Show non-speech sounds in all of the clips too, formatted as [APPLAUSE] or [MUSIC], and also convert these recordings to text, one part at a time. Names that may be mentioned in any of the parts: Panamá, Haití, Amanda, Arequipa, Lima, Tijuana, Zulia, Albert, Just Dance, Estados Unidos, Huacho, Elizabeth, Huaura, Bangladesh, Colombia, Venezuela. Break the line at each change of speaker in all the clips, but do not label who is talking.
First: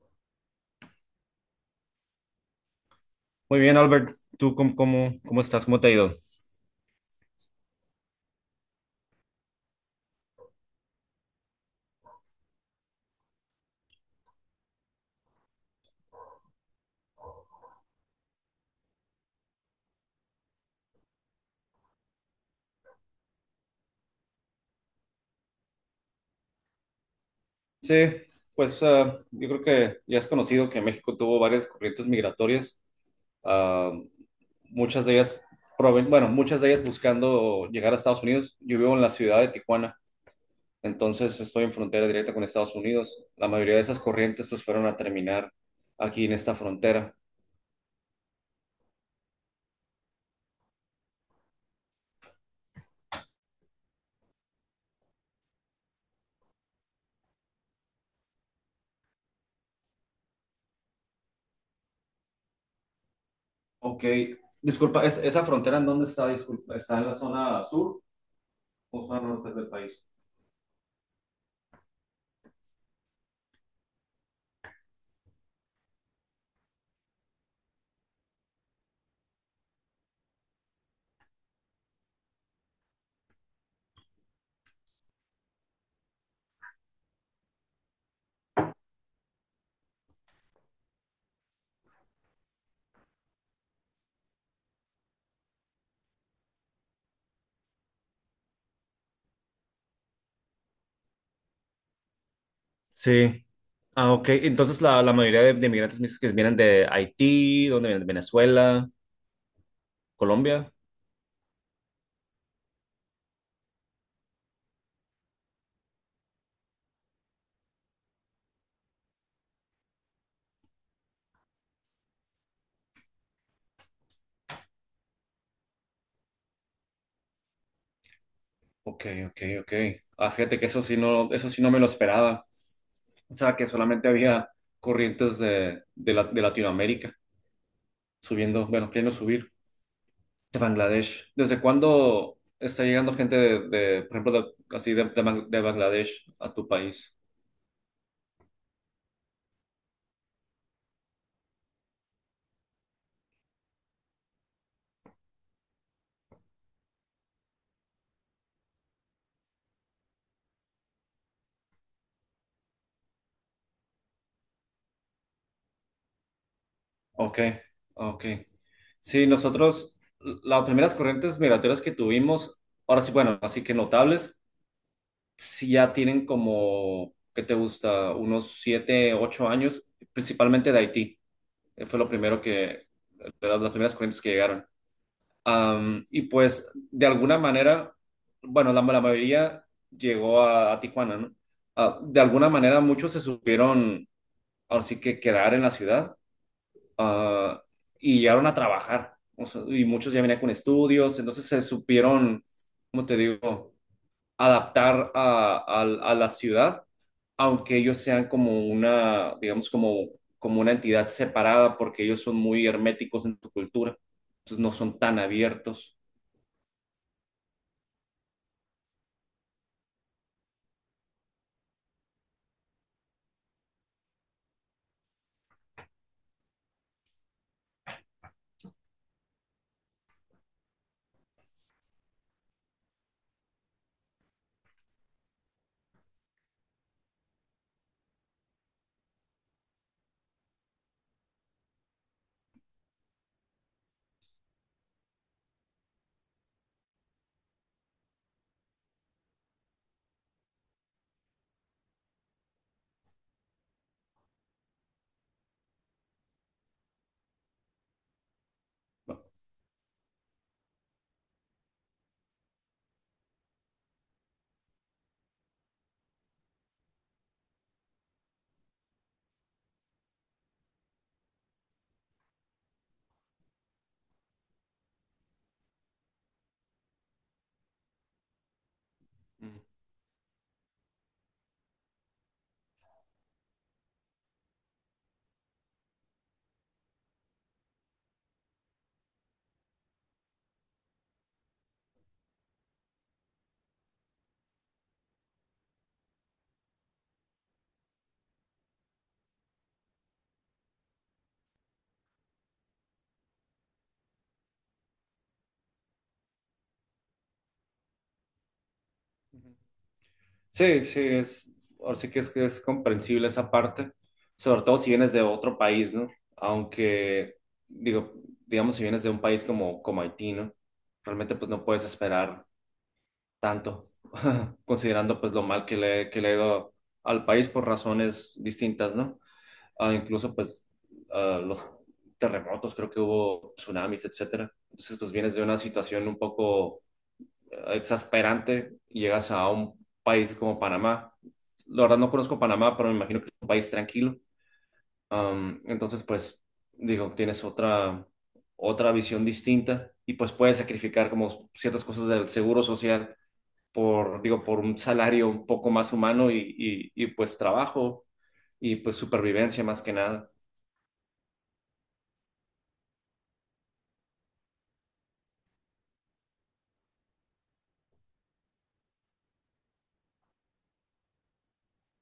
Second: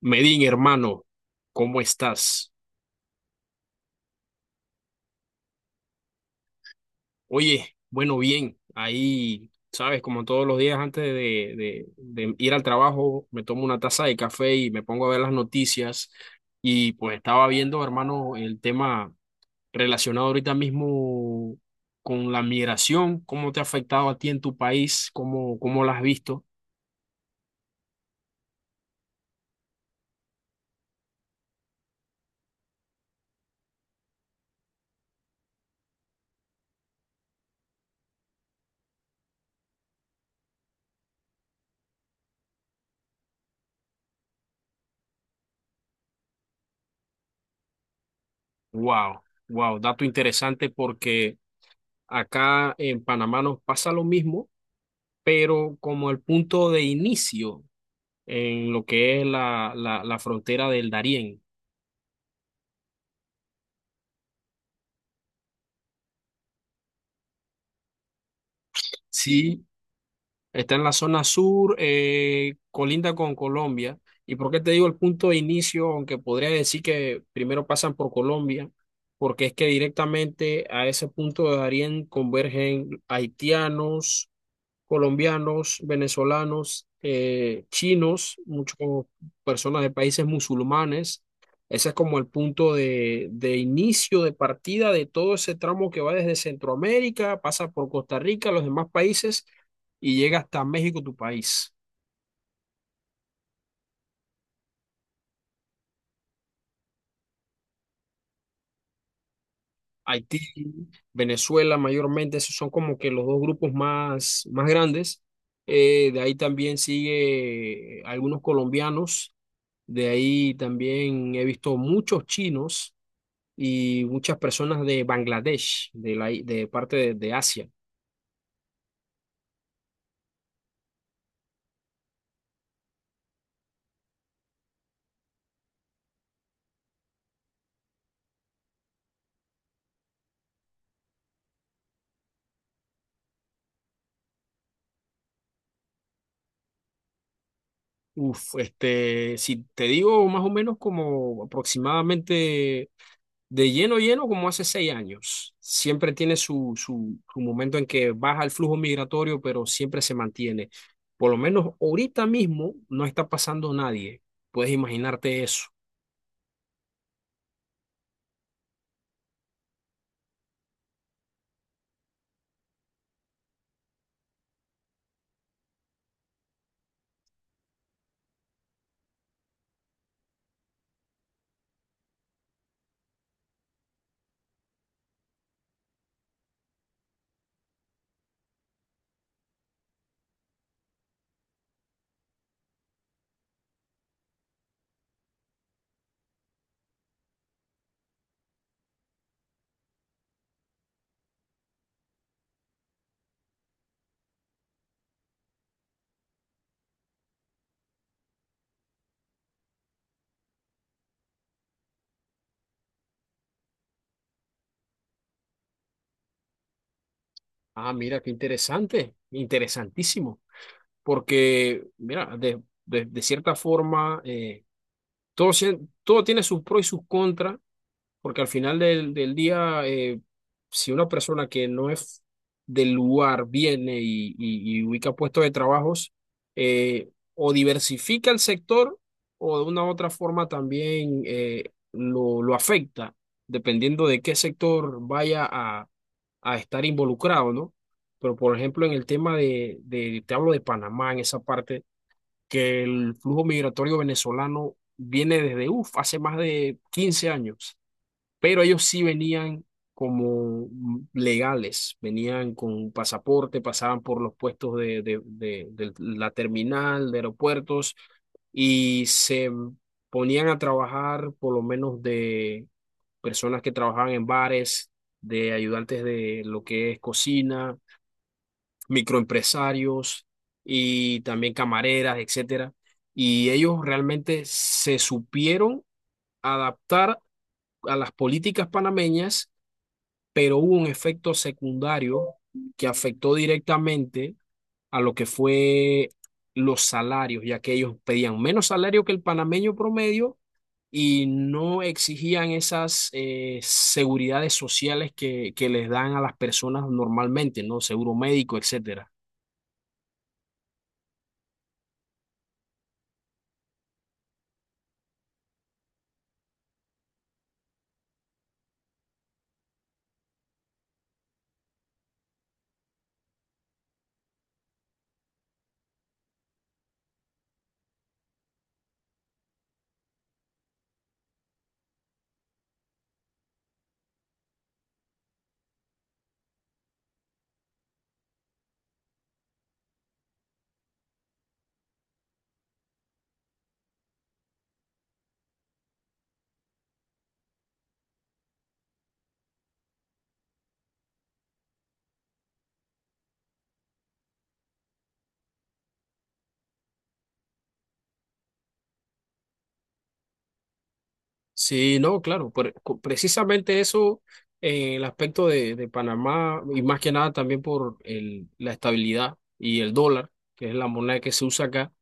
Medin, hermano, ¿cómo estás?
Muy bien, Albert. ¿Tú cómo estás? ¿Cómo te ha ido?
Oye, bueno, bien, ahí, sabes, como todos los días antes de, de ir al trabajo, me tomo una taza de café y me pongo a ver las noticias. Y pues estaba viendo, hermano, el tema relacionado ahorita mismo con la migración, cómo te ha afectado a ti en tu país, cómo la has visto.
Sí, pues yo creo que ya es conocido que México tuvo varias corrientes migratorias, ah, muchas de ellas, muchas de ellas buscando llegar a Estados Unidos. Yo vivo en la ciudad de Tijuana, entonces estoy en frontera directa con Estados Unidos. La mayoría de esas corrientes pues fueron a terminar aquí en esta frontera.
Wow, wow, dato interesante porque acá en Panamá nos pasa lo mismo, pero como el punto de inicio en lo que es la frontera del Darién.
Ok, disculpa, ¿esa frontera en dónde está? Disculpa, ¿está en la zona sur o zona norte
Sí,
del país?
está en la zona sur, colinda con Colombia. ¿Y por qué te digo el punto de inicio? Aunque podría decir que primero pasan por Colombia, porque es que directamente a ese punto de Darién convergen haitianos, colombianos, venezolanos, chinos, muchas personas de países musulmanes. Ese es como el punto de inicio, de partida de todo ese tramo que va desde Centroamérica, pasa por Costa Rica, los demás países y llega hasta México, tu país.
Sí. Ah, ok. Entonces la mayoría de migrantes me dices que vienen de Haití, ¿dónde vienen? ¿De Venezuela,
Haití,
Colombia?
Venezuela mayormente, esos son como que los dos grupos más grandes. De ahí también sigue algunos colombianos, de ahí también he visto muchos chinos y muchas personas de Bangladesh, de parte de Asia.
Ok, ok, ok. Ah, fíjate que eso sí no me lo esperaba. O sea, que solamente había corrientes de Latinoamérica subiendo, bueno, queriendo subir de Bangladesh. ¿Desde cuándo está llegando gente de, por ejemplo, de, así de, de Bangladesh a tu país?
Uf, este, si te digo más o menos como aproximadamente de lleno lleno como hace 6 años. Siempre tiene su momento en que baja el flujo migratorio, pero siempre se mantiene. Por lo menos ahorita mismo no está pasando nadie. Puedes imaginarte eso.
Ok, ok. Sí, nosotros, las primeras corrientes migratorias que tuvimos, ahora sí, bueno, así que notables. Si ya tienen como, ¿qué te gusta? Unos 7, 8 años, principalmente de Haití. Fue lo primero que, de las primeras corrientes que llegaron. Y pues, de alguna manera, bueno, la mayoría llegó a Tijuana, ¿no? Ah, de alguna manera, muchos se supieron, ahora sí que quedar en la ciudad, ah, y llegaron a trabajar. O sea, y muchos ya venían con estudios, entonces se supieron, ¿cómo te digo? Adaptar a la ciudad, aunque ellos sean como una, digamos, como una entidad separada, porque ellos son muy herméticos en su cultura, entonces no son tan abiertos.
Ah, mira, qué interesante, interesantísimo. Porque mira, de cierta forma, todo, sie- todo tiene sus pros y sus contras, porque al final del día, si una persona que no es del lugar viene y, y ubica puestos de trabajos, eh, o diversifica el sector o de una u otra forma también, lo afecta, dependiendo de qué sector vaya a estar involucrado, ¿no? Pero por ejemplo, en el tema te hablo de Panamá, en esa parte, que el flujo migratorio venezolano viene desde, uff, hace más de 15 años, pero ellos sí
¿No?
venían como mm, legales, venían con pasaporte, pasaban por los puestos de la terminal, de aeropuertos, y se ponían a trabajar por lo menos de personas que trabajaban en bares, de ayudantes de lo que es cocina,
Mm.
microempresarios y también camareras, etcétera. Y ellos realmente se supieron adaptar a las políticas panameñas, pero hubo un efecto secundario que afectó directamente a lo que fue los salarios, ya que ellos pedían menos salario que el panameño promedio y no exigían esas, seguridades sociales que les dan a las personas normalmente, ¿no? Seguro médico, etcétera.
Sí, sí, ahora sí que es comprensible esa parte, sobre todo si vienes de otro país, ¿no? Aunque, digo, digamos, si vienes de un país como, como Haití, ¿no? Realmente pues no puedes esperar tanto, [LAUGHS] considerando pues lo mal que le, ha ido al país por razones distintas, ¿no? Ah, incluso pues los terremotos, creo que hubo tsunamis, etcétera. Entonces pues vienes de una situación un poco exasperante y llegas a un país como Panamá. La verdad no conozco Panamá, pero me imagino que es un país tranquilo. Entonces pues digo, tienes otra visión distinta y pues puedes sacrificar como ciertas cosas del seguro social por, digo, por un salario un poco más humano y pues trabajo y pues supervivencia más que nada.
Sí, no, claro, precisamente eso, el aspecto de Panamá y más que nada también por la estabilidad y el dólar, que es la moneda que se usa acá,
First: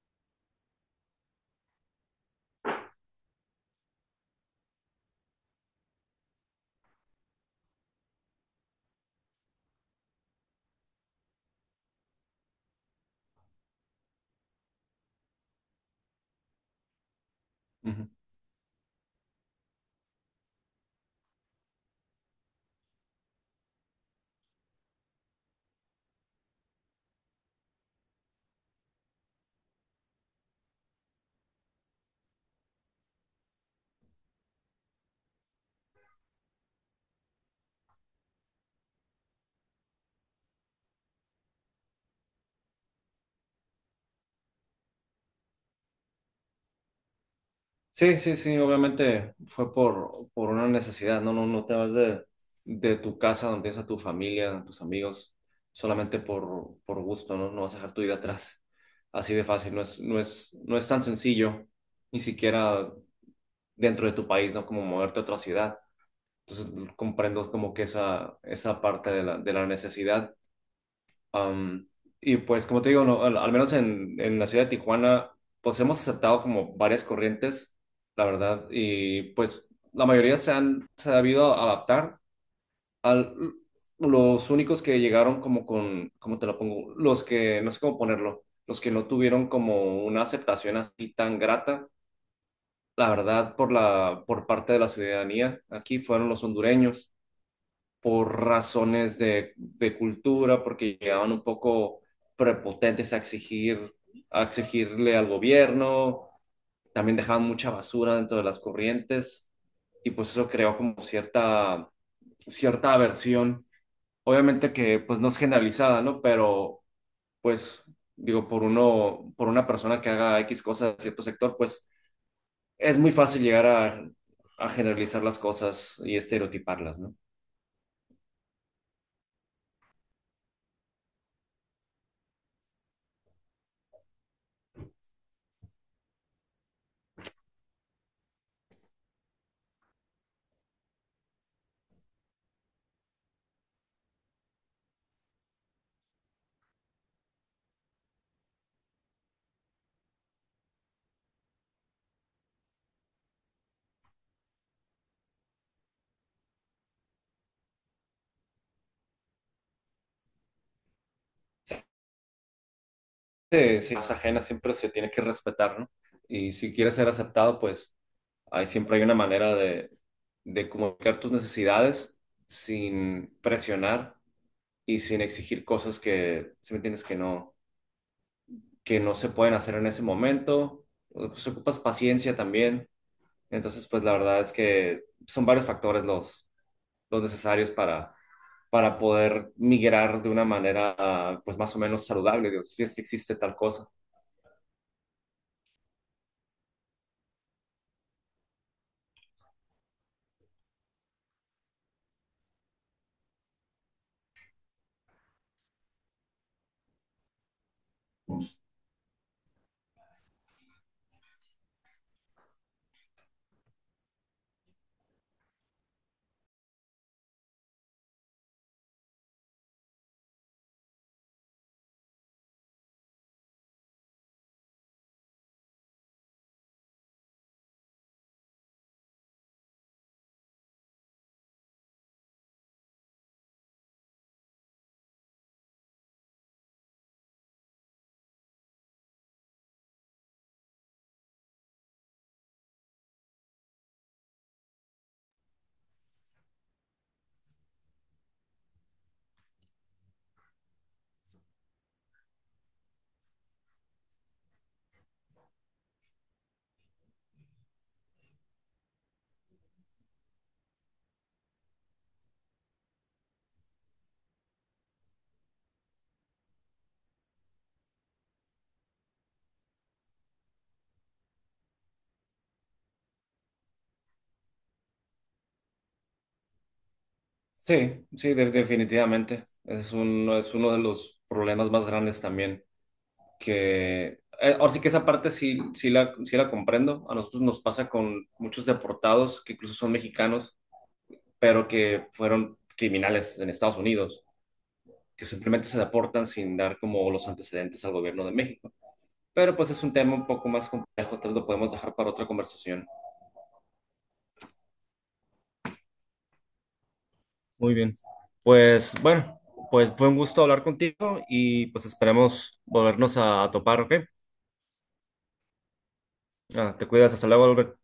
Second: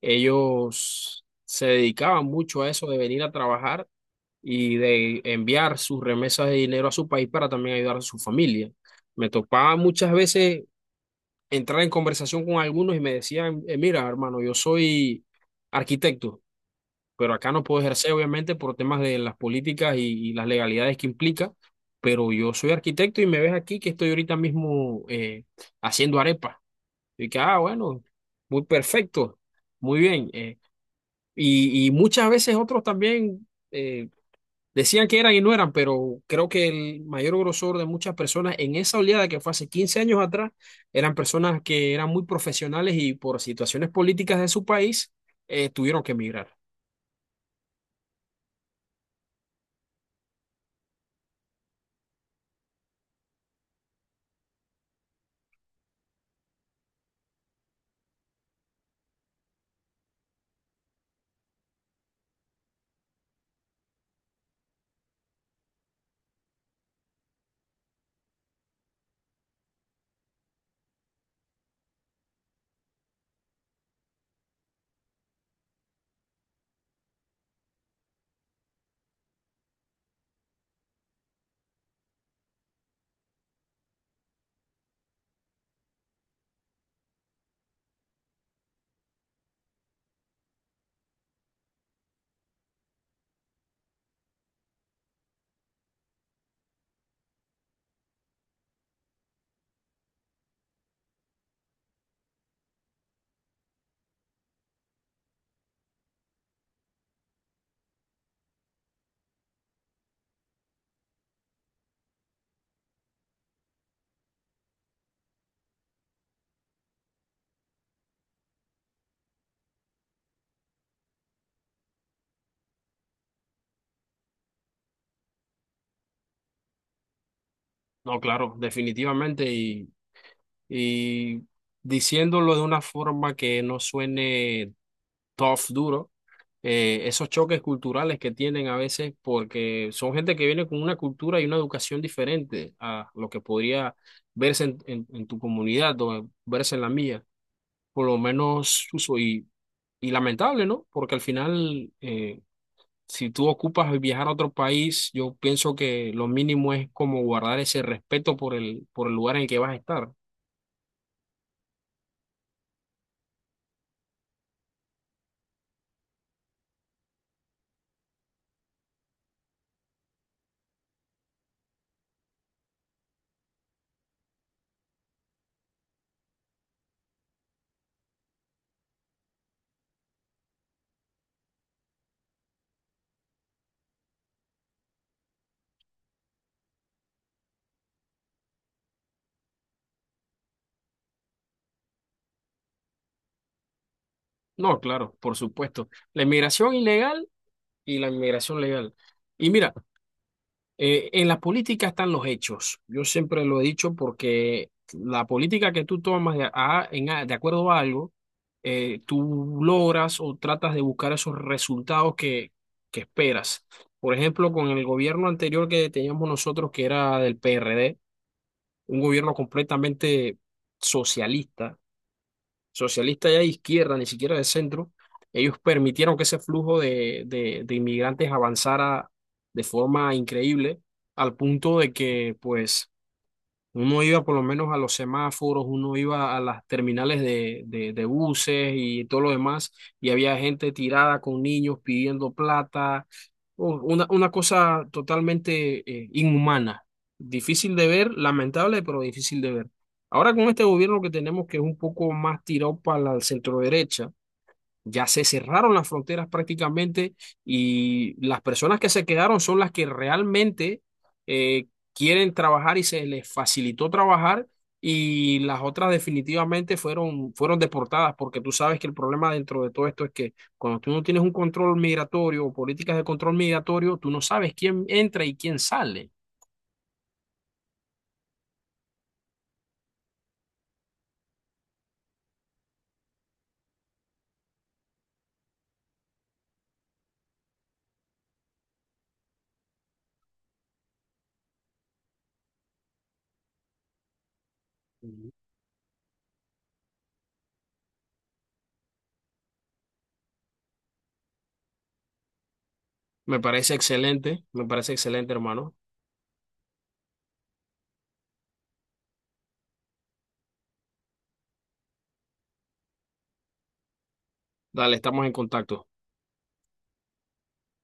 ellos se dedicaban mucho a eso de venir a trabajar y de enviar sus remesas de dinero a su país para también ayudar a su familia. Me topaba muchas veces entrar en conversación con algunos y me decían, mira, hermano, yo soy arquitecto, pero acá no puedo
Ujú.
ejercer, obviamente, por temas de las políticas y las legalidades que implica, pero yo soy arquitecto y me ves aquí que estoy ahorita mismo, haciendo arepas. Y que, ah, bueno, muy perfecto, muy bien. Y muchas veces otros también, decían que eran y no eran, pero creo que el mayor grosor de muchas personas en esa oleada que fue hace 15 años atrás, eran personas que eran muy profesionales y por situaciones políticas de su país, tuvieron que emigrar.
Sí, sí, sí, obviamente fue por, una necesidad, no, no, no te vas de tu casa donde tienes a tu familia, a tus amigos, solamente por gusto, ¿no? No vas a dejar tu vida atrás. Así de fácil, no es, no es, no es tan sencillo, ni siquiera dentro de tu país, ¿no? Como moverte a otra ciudad. Entonces comprendo como que esa parte de la necesidad. Am, y pues como te digo, no, al, menos en la ciudad de Tijuana, pues hemos aceptado como varias corrientes, la verdad, y pues la mayoría se han sabido adaptar. Al, los únicos que llegaron como con, ¿cómo te lo pongo? Los que, no sé cómo ponerlo, los que no tuvieron como una aceptación así tan grata, la verdad, por la, por parte de la ciudadanía, aquí fueron los hondureños por razones de cultura, porque llegaban un poco prepotentes a exigir, a exigirle al gobierno, también dejaban mucha basura dentro de las corrientes y pues eso creó como cierta, cierta aversión. Obviamente que pues no es generalizada, ¿no? Pero pues digo, por una persona que haga X cosa de cierto sector, pues es muy fácil llegar a generalizar las cosas y estereotiparlas, ¿no?
No, claro, definitivamente. Y diciéndolo de una forma que no suene tough, duro, esos choques culturales que tienen a veces porque son gente que viene con una cultura y una educación diferente a lo que podría verse en, en tu comunidad o verse en la mía. Por lo menos, uso y lamentable, ¿no? Porque al final, si tú ocupas viajar a otro país, yo pienso que lo mínimo es como guardar ese respeto por el lugar en el que vas a estar.
De ciencias ajenas siempre se tiene que respetar, ¿no? Y si quieres ser aceptado, pues ahí siempre hay una manera de comunicar tus necesidades sin presionar y sin exigir cosas que, si me entiendes, que no, se pueden hacer en ese momento. Pues ocupas paciencia también. Entonces, pues la verdad es que son varios factores los necesarios para poder migrar de una manera, pues más o menos saludable, digo, si es que existe tal cosa.
No, claro, por supuesto. La inmigración ilegal y la inmigración legal. Y mira, en la política están los hechos. Yo siempre lo he dicho porque la política que tú tomas de, de acuerdo a algo, tú logras o tratas de buscar esos resultados que esperas. Por ejemplo, con el gobierno anterior que teníamos nosotros, que era del PRD. Un gobierno completamente socialista, socialista ya de izquierda, ni siquiera de centro, ellos permitieron que ese flujo de inmigrantes avanzara de forma increíble, al punto de que, pues, uno iba por lo menos a los semáforos, uno iba a las terminales de buses y todo lo demás, y había gente tirada con niños pidiendo plata, una cosa totalmente, inhumana, difícil de ver, lamentable, pero difícil de ver. Ahora con este gobierno que tenemos, que es un poco más tirado para la centro, ya se cerraron las fronteras prácticamente y las personas que se quedaron son las que realmente, eh, quieren trabajar y se les facilitó trabajar, y las otras definitivamente fueron deportadas, porque tú sabes que el problema dentro de todo esto es que cuando tú no tienes un control migratorio o políticas de control migratorio, tú no sabes quién entra y quién sale.
Sí, sí, definitivamente. Ese es uno de los problemas más grandes también. Que, ahora sí que esa parte sí, sí la comprendo. A nosotros nos pasa con muchos deportados que incluso son mexicanos, pero que fueron criminales en Estados Unidos, que
Ujú.
simplemente se deportan sin dar como los antecedentes al gobierno de México. Pero pues es un tema un poco más complejo, tal vez lo podemos dejar para otra conversación.
Me parece excelente, hermano.
Muy bien. Pues bueno, pues fue un gusto hablar contigo y pues esperemos volvernos a topar, ¿ok?
Dale, estamos en contacto.
Ah, te cuidas. Hasta luego, Albert.